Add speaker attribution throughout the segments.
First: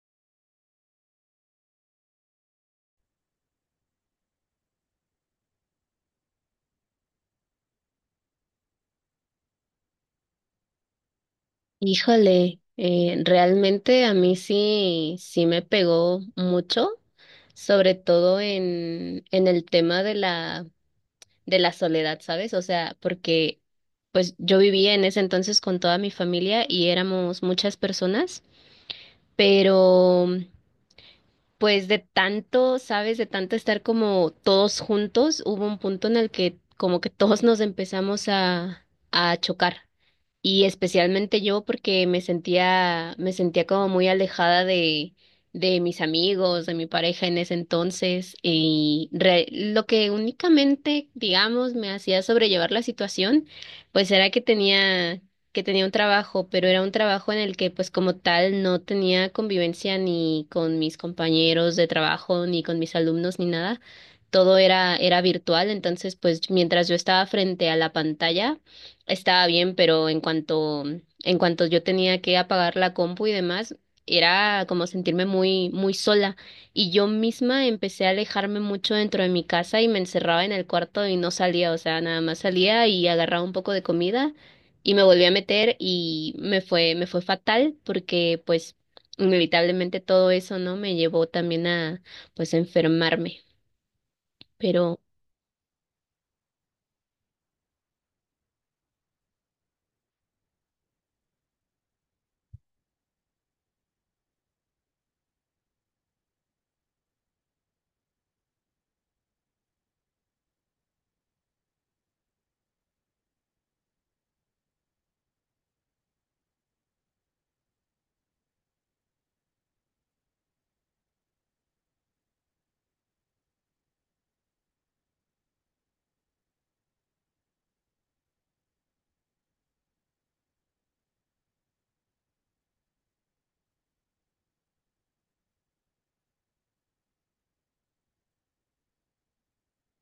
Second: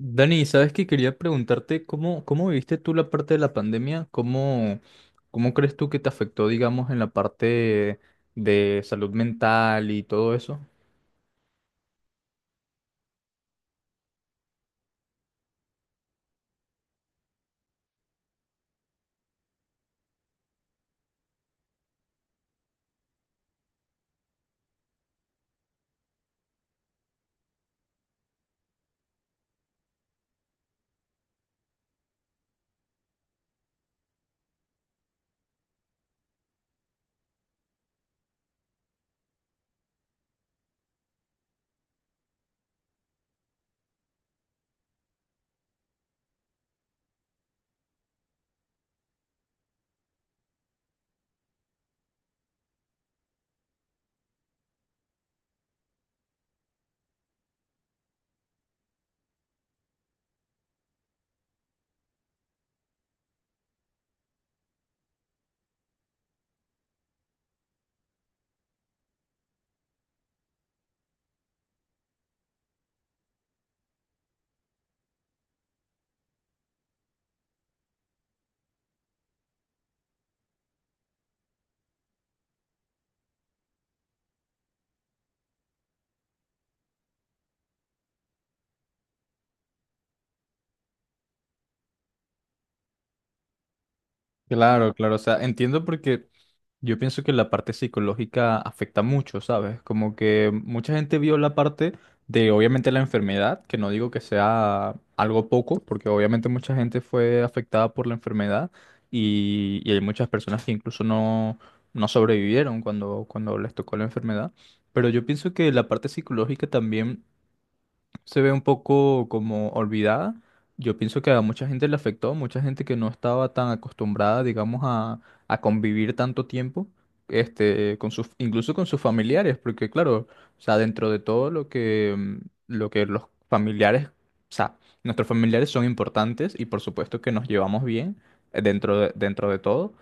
Speaker 1: Dani, ¿sabes que quería preguntarte cómo viviste tú la parte de la pandemia, cómo crees tú que te afectó, digamos, en la parte de salud mental y todo eso?
Speaker 2: Híjole, realmente a mí sí me pegó mucho, sobre todo en el tema de la soledad, ¿sabes? O sea, porque pues yo vivía en ese entonces con toda mi familia y éramos muchas personas, pero pues de tanto, ¿sabes? De tanto estar como todos juntos, hubo un punto en el que como que todos nos empezamos a chocar. Y especialmente yo porque me sentía como muy alejada de mis amigos, de mi pareja en ese entonces. Y lo que únicamente, digamos, me hacía sobrellevar la situación, pues era que que tenía un trabajo, pero era un trabajo en el que, pues como tal, no tenía convivencia ni con mis compañeros de trabajo, ni con mis alumnos, ni nada. Era virtual, entonces, pues mientras yo estaba frente a la pantalla, estaba bien, en cuanto yo tenía que apagar la compu y demás, era como sentirme muy, muy sola. Y yo misma empecé a alejarme mucho dentro de mi casa y me encerraba en el cuarto y no salía, o sea, nada más salía y agarraba un poco de comida y me volví a meter y me fue fatal porque pues inevitablemente todo eso, ¿no? Me llevó también a pues a enfermarme.
Speaker 1: Claro,
Speaker 2: Pero
Speaker 1: claro, o sea, entiendo porque yo pienso que la parte psicológica afecta mucho, ¿sabes? Como que mucha gente vio la parte de, obviamente, la enfermedad, que no digo que sea algo poco, porque obviamente mucha gente fue afectada por la enfermedad y hay muchas personas que incluso no sobrevivieron cuando les tocó la enfermedad, pero yo pienso que la parte psicológica también se ve un poco como olvidada. Yo pienso que a mucha gente le afectó, mucha gente que no estaba tan acostumbrada, digamos, a convivir tanto tiempo, este, incluso con sus familiares, porque claro, o sea, dentro de todo lo que, lo que los familiares, o sea, nuestros familiares son importantes y por supuesto que nos llevamos bien, dentro de todo,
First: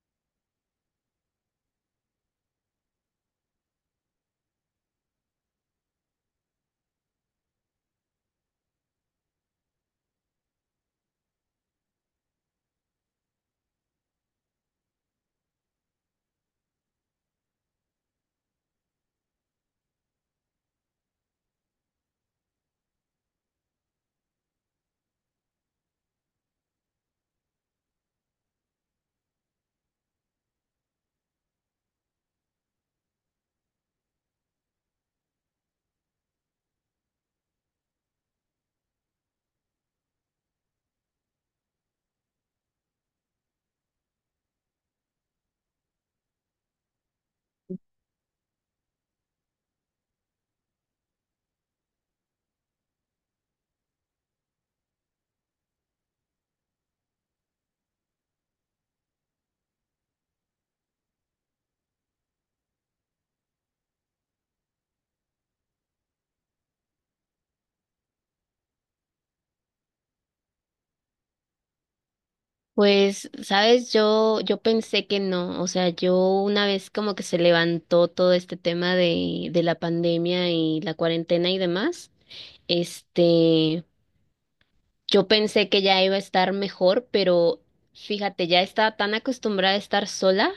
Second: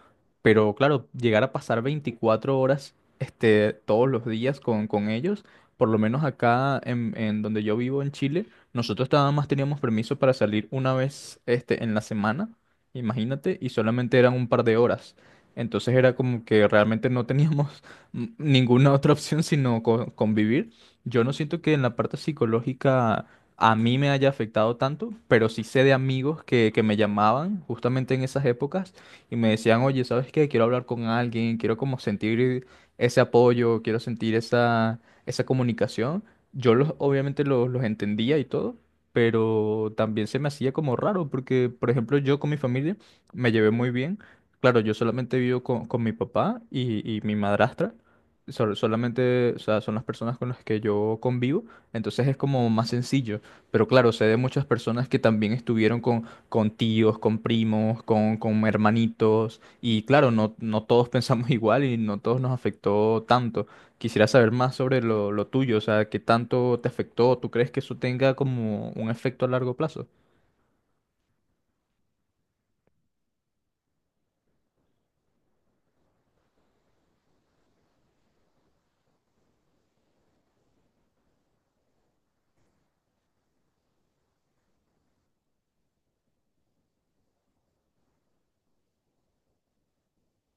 Speaker 1: pero claro, llegar a pasar 24 horas, este, todos los días con ellos, por lo menos acá en donde yo vivo en Chile. Nosotros nada más teníamos permiso para salir una vez, este, en la semana, imagínate, y solamente eran un par de horas. Entonces era como que realmente no teníamos ninguna otra opción sino convivir. Yo no siento que en la parte psicológica a mí me haya afectado tanto, pero sí sé de amigos que me llamaban justamente en esas épocas y me decían, oye, ¿sabes qué? Quiero hablar con alguien, quiero como sentir ese apoyo, quiero sentir esa comunicación. Yo obviamente los entendía y todo, pero también se me hacía como raro, porque, por ejemplo, yo con mi familia me llevé muy bien. Claro, yo solamente vivo con mi papá y mi madrastra. Solamente, o sea, son las personas con las que yo convivo, entonces es como más sencillo. Pero claro, sé de muchas personas que también estuvieron con tíos, con primos, con hermanitos, y claro, no, no todos pensamos igual y no todos nos afectó tanto. Quisiera saber más sobre lo tuyo, o sea, qué tanto te afectó. ¿Tú crees que eso tenga como un efecto a largo plazo?
Speaker 2: pues, sabes, yo pensé que no, o sea, yo una vez como que se levantó todo este tema de la pandemia y la cuarentena y demás, este, yo pensé que ya iba a estar mejor, pero fíjate, ya estaba tan acostumbrada a estar sola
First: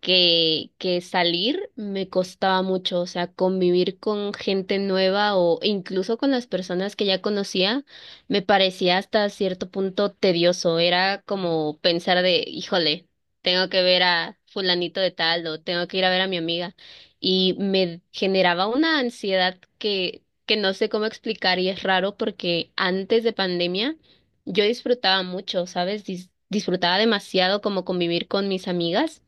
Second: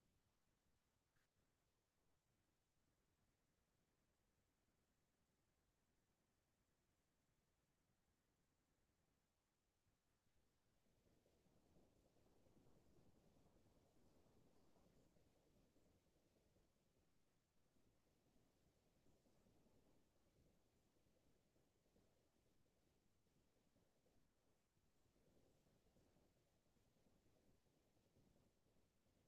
Speaker 2: que salir me costaba mucho, o sea, convivir con gente nueva o incluso con las personas que ya conocía, me parecía hasta cierto punto tedioso, era como pensar de, híjole, tengo que ver a fulanito de tal o tengo que ir a ver a mi amiga y me generaba una ansiedad que no sé cómo explicar y es raro porque antes de pandemia yo disfrutaba mucho, ¿sabes? Disfrutaba demasiado como convivir con mis amigas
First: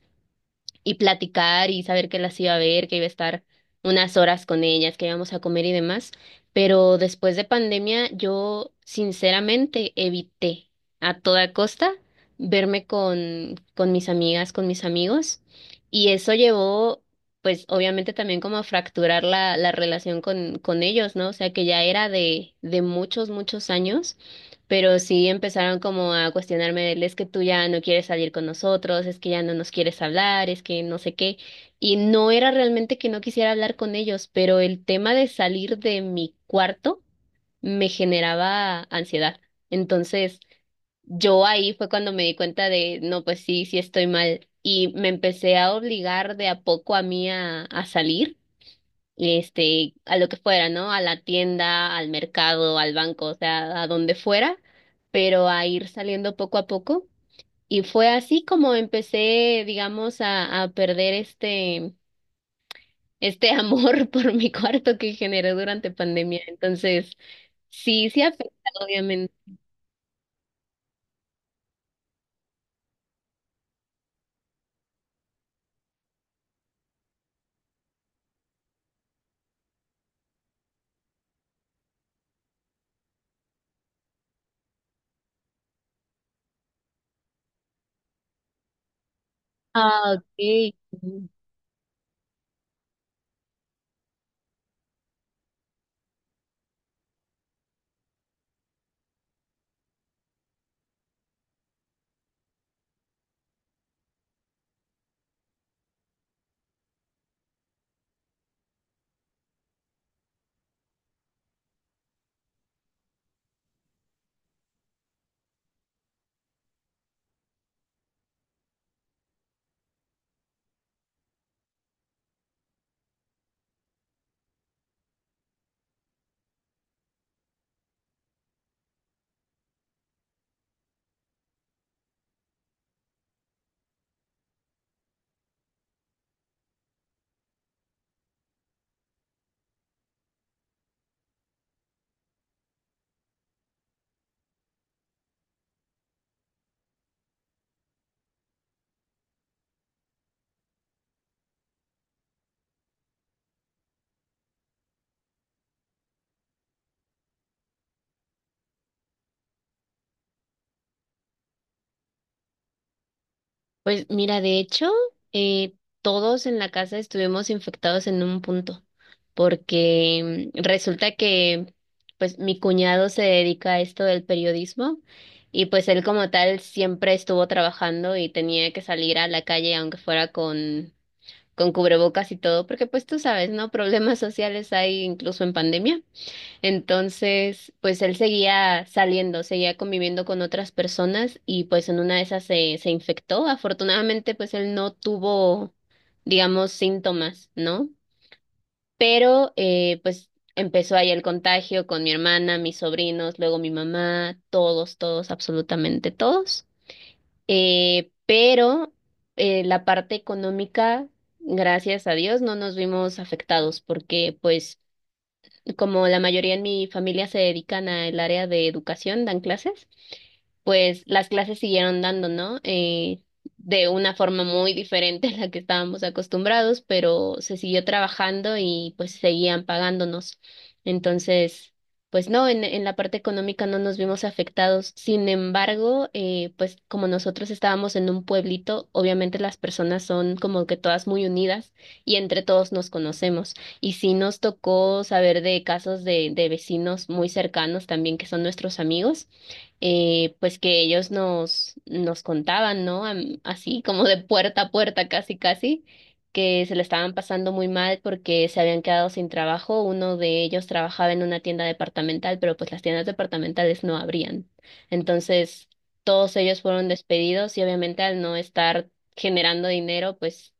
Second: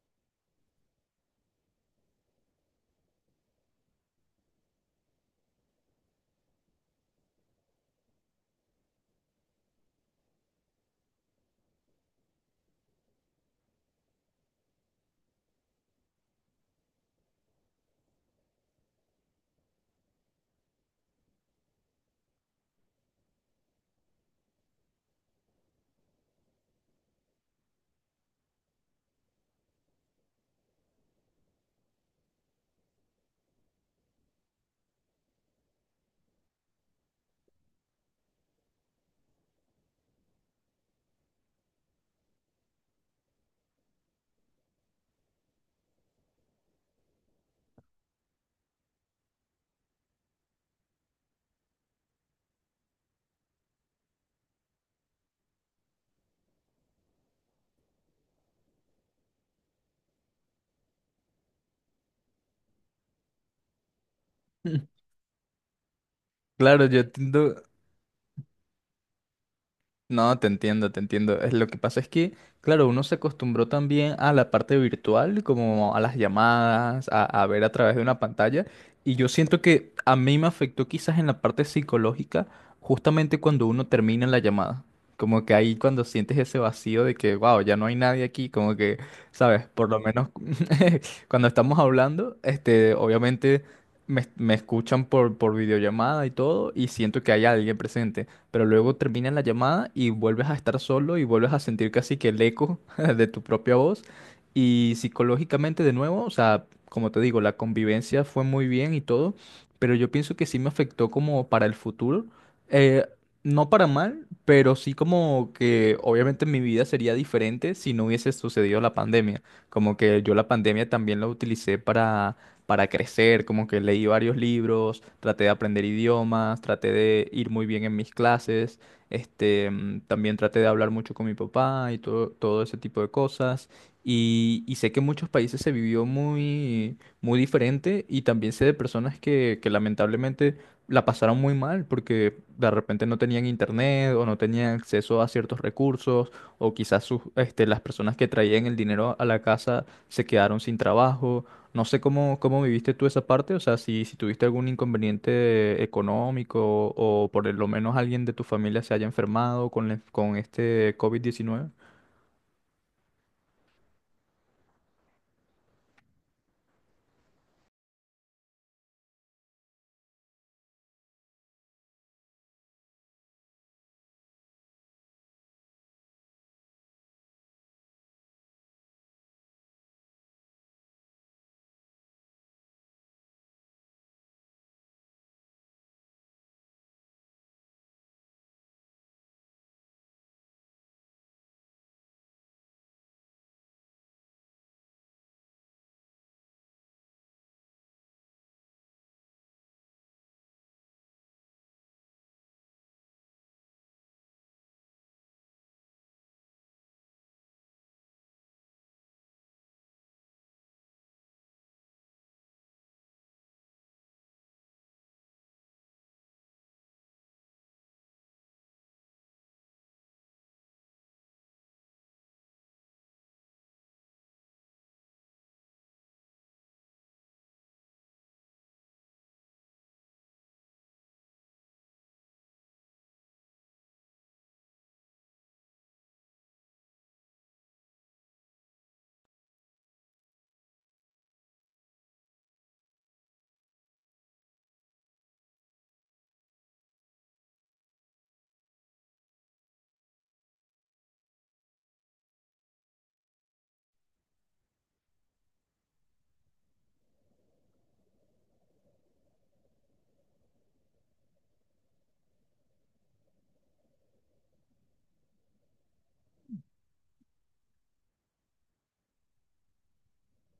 Speaker 2: y platicar y saber que las iba a ver, que iba a estar unas horas con ellas, que íbamos a comer y demás. Pero después de pandemia, yo sinceramente evité a toda costa verme con mis amigas, con mis amigos, y eso llevó, pues obviamente también como a fracturar la relación con ellos, ¿no? O sea que ya era de muchos, muchos años pero sí empezaron como a cuestionarme, el, es que tú ya no quieres salir con nosotros, es que ya no nos quieres hablar, es que no sé qué. Y no era realmente que no quisiera hablar con ellos, pero el tema de salir de mi cuarto me generaba ansiedad. Entonces, yo ahí fue cuando me di cuenta de, no, pues sí, sí estoy mal. Y me empecé a obligar de a poco a mí a salir este, a lo que fuera, ¿no? A la tienda, al mercado, al banco, o sea, a donde fuera, pero a ir saliendo poco a poco. Y fue así como empecé, digamos, a perder este amor por mi cuarto que generé durante pandemia.
Speaker 1: Claro, yo
Speaker 2: Entonces,
Speaker 1: entiendo.
Speaker 2: sí afecta, obviamente.
Speaker 1: No, te entiendo, te entiendo. Es lo que pasa es que, claro, uno se acostumbró también a la parte virtual, como a las llamadas, a ver a través de una pantalla. Y yo siento que a mí me afectó quizás en la parte psicológica, justamente cuando uno termina la llamada. Como que ahí cuando sientes ese vacío de que, wow, ya no hay nadie aquí, como que, ¿sabes? Por lo
Speaker 2: Ah,
Speaker 1: menos
Speaker 2: ok.
Speaker 1: cuando estamos hablando, este, obviamente me escuchan por videollamada y todo, y siento que hay alguien presente, pero luego termina la llamada y vuelves a estar solo y vuelves a sentir casi que el eco de tu propia voz. Y psicológicamente de nuevo, o sea, como te digo, la convivencia fue muy bien y todo, pero yo pienso que sí me afectó como para el futuro. Eh, no para mal, pero sí como que obviamente mi vida sería diferente si no hubiese sucedido la pandemia. Como que yo la pandemia también la utilicé para crecer, como que leí varios libros, traté de aprender idiomas, traté de ir muy bien en mis clases, este, también traté de hablar mucho con mi papá y todo, todo ese tipo de cosas. Y sé que en muchos países se vivió muy, muy diferente, y también sé de personas que lamentablemente la pasaron muy mal porque de repente no tenían internet o no tenían acceso a ciertos recursos, o quizás sus, este, las personas que traían el dinero a la casa se quedaron sin trabajo. No sé cómo, cómo viviste tú esa parte, o sea, si, si tuviste algún inconveniente económico o por lo menos alguien de tu familia se haya enfermado con, con este COVID-19.
Speaker 2: Pues mira, de hecho, eh, todos en la casa estuvimos infectados en un punto, porque resulta que pues mi cuñado se dedica a esto del periodismo y pues él como tal siempre estuvo trabajando y tenía que salir a la calle aunque fuera con cubrebocas y todo, porque pues tú sabes, ¿no? Problemas sociales hay incluso en pandemia. Entonces, pues él seguía saliendo, seguía conviviendo con otras personas y pues en una de esas se infectó. Afortunadamente, pues él no tuvo, digamos, síntomas, ¿no? Pero pues empezó ahí el contagio con mi hermana, mis sobrinos, luego mi mamá, todos, todos, absolutamente todos. Pero la parte económica, gracias a Dios, no nos vimos afectados porque pues como la mayoría en mi familia se dedican al área de educación, dan clases, pues las clases siguieron dando, ¿no? De una forma muy diferente a la que estábamos acostumbrados, pero se siguió trabajando y pues seguían pagándonos. Entonces, pues no, en la parte económica no nos vimos afectados. Sin embargo, pues como nosotros estábamos en un pueblito, obviamente las personas son como que todas muy unidas y entre todos nos conocemos. Y sí nos tocó saber de casos de vecinos muy cercanos también que son nuestros amigos pues que ellos nos contaban, ¿no? Así como de puerta a puerta, casi, casi, que se le estaban pasando muy mal porque se habían quedado sin trabajo. Uno de ellos trabajaba en una tienda departamental, pero pues las tiendas departamentales no abrían. Entonces, todos ellos fueron despedidos y obviamente al no estar generando dinero, pues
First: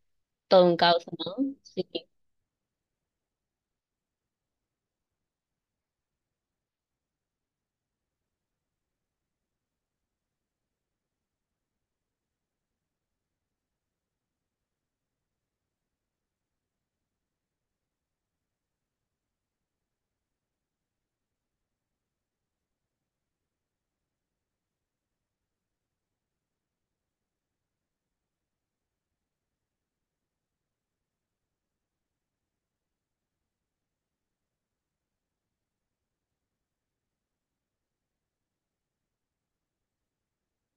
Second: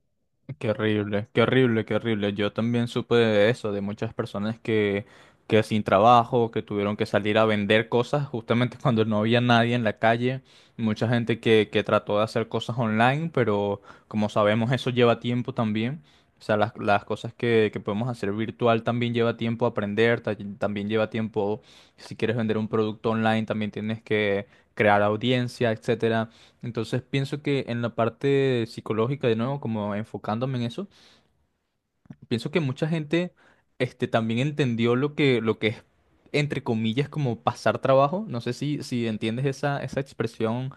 Speaker 2: todo
Speaker 1: Qué
Speaker 2: un caos,
Speaker 1: horrible, qué
Speaker 2: ¿no?
Speaker 1: horrible,
Speaker 2: Sí.
Speaker 1: qué horrible. Yo también supe de eso, de muchas personas que sin trabajo, que tuvieron que salir a vender cosas justamente cuando no había nadie en la calle. Mucha gente que trató de hacer cosas online, pero como sabemos eso lleva tiempo también. O sea, las cosas que podemos hacer virtual también lleva tiempo aprender, también lleva tiempo, si quieres vender un producto online, también tienes que crear audiencia, etcétera. Entonces pienso que en la parte psicológica, de nuevo, como enfocándome en eso, pienso que mucha gente, este, también entendió lo que es, entre comillas, como pasar trabajo. No sé si entiendes esa expresión,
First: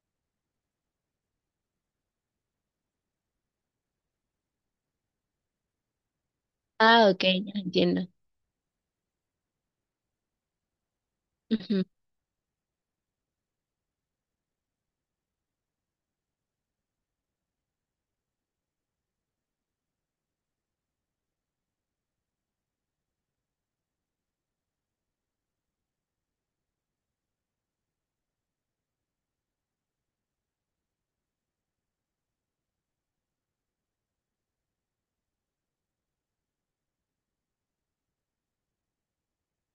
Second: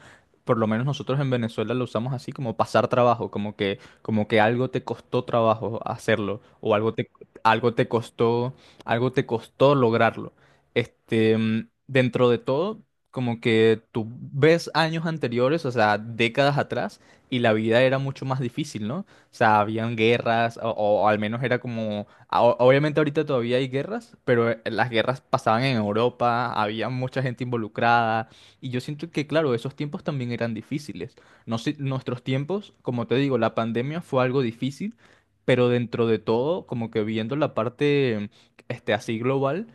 Speaker 1: por lo menos nosotros en Venezuela lo usamos así, como pasar trabajo, como que algo te costó trabajo hacerlo, o
Speaker 2: Ah, ok, ya
Speaker 1: algo te
Speaker 2: entiendo.
Speaker 1: costó, algo te costó lograrlo. Este, dentro de todo, como que tú ves años anteriores, o sea, décadas atrás, y la vida era mucho más difícil, ¿no? O sea, habían guerras, o al menos era como, obviamente ahorita todavía hay guerras, pero las guerras pasaban en Europa, había mucha gente involucrada, y yo siento que, claro, esos tiempos también eran difíciles. No sé, nuestros tiempos, como te digo, la pandemia fue algo difícil, pero dentro de todo, como que viendo la parte, este, así global,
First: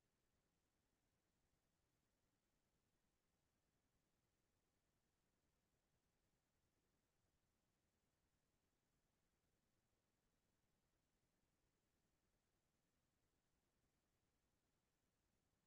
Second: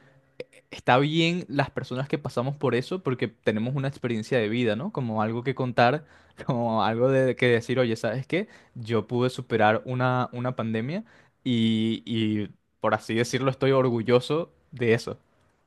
Speaker 1: está bien las personas que pasamos por eso porque tenemos una experiencia de vida, ¿no? Como algo que contar, como algo de que decir, oye, ¿sabes qué? Yo pude superar una pandemia y, por así decirlo, estoy orgulloso de eso.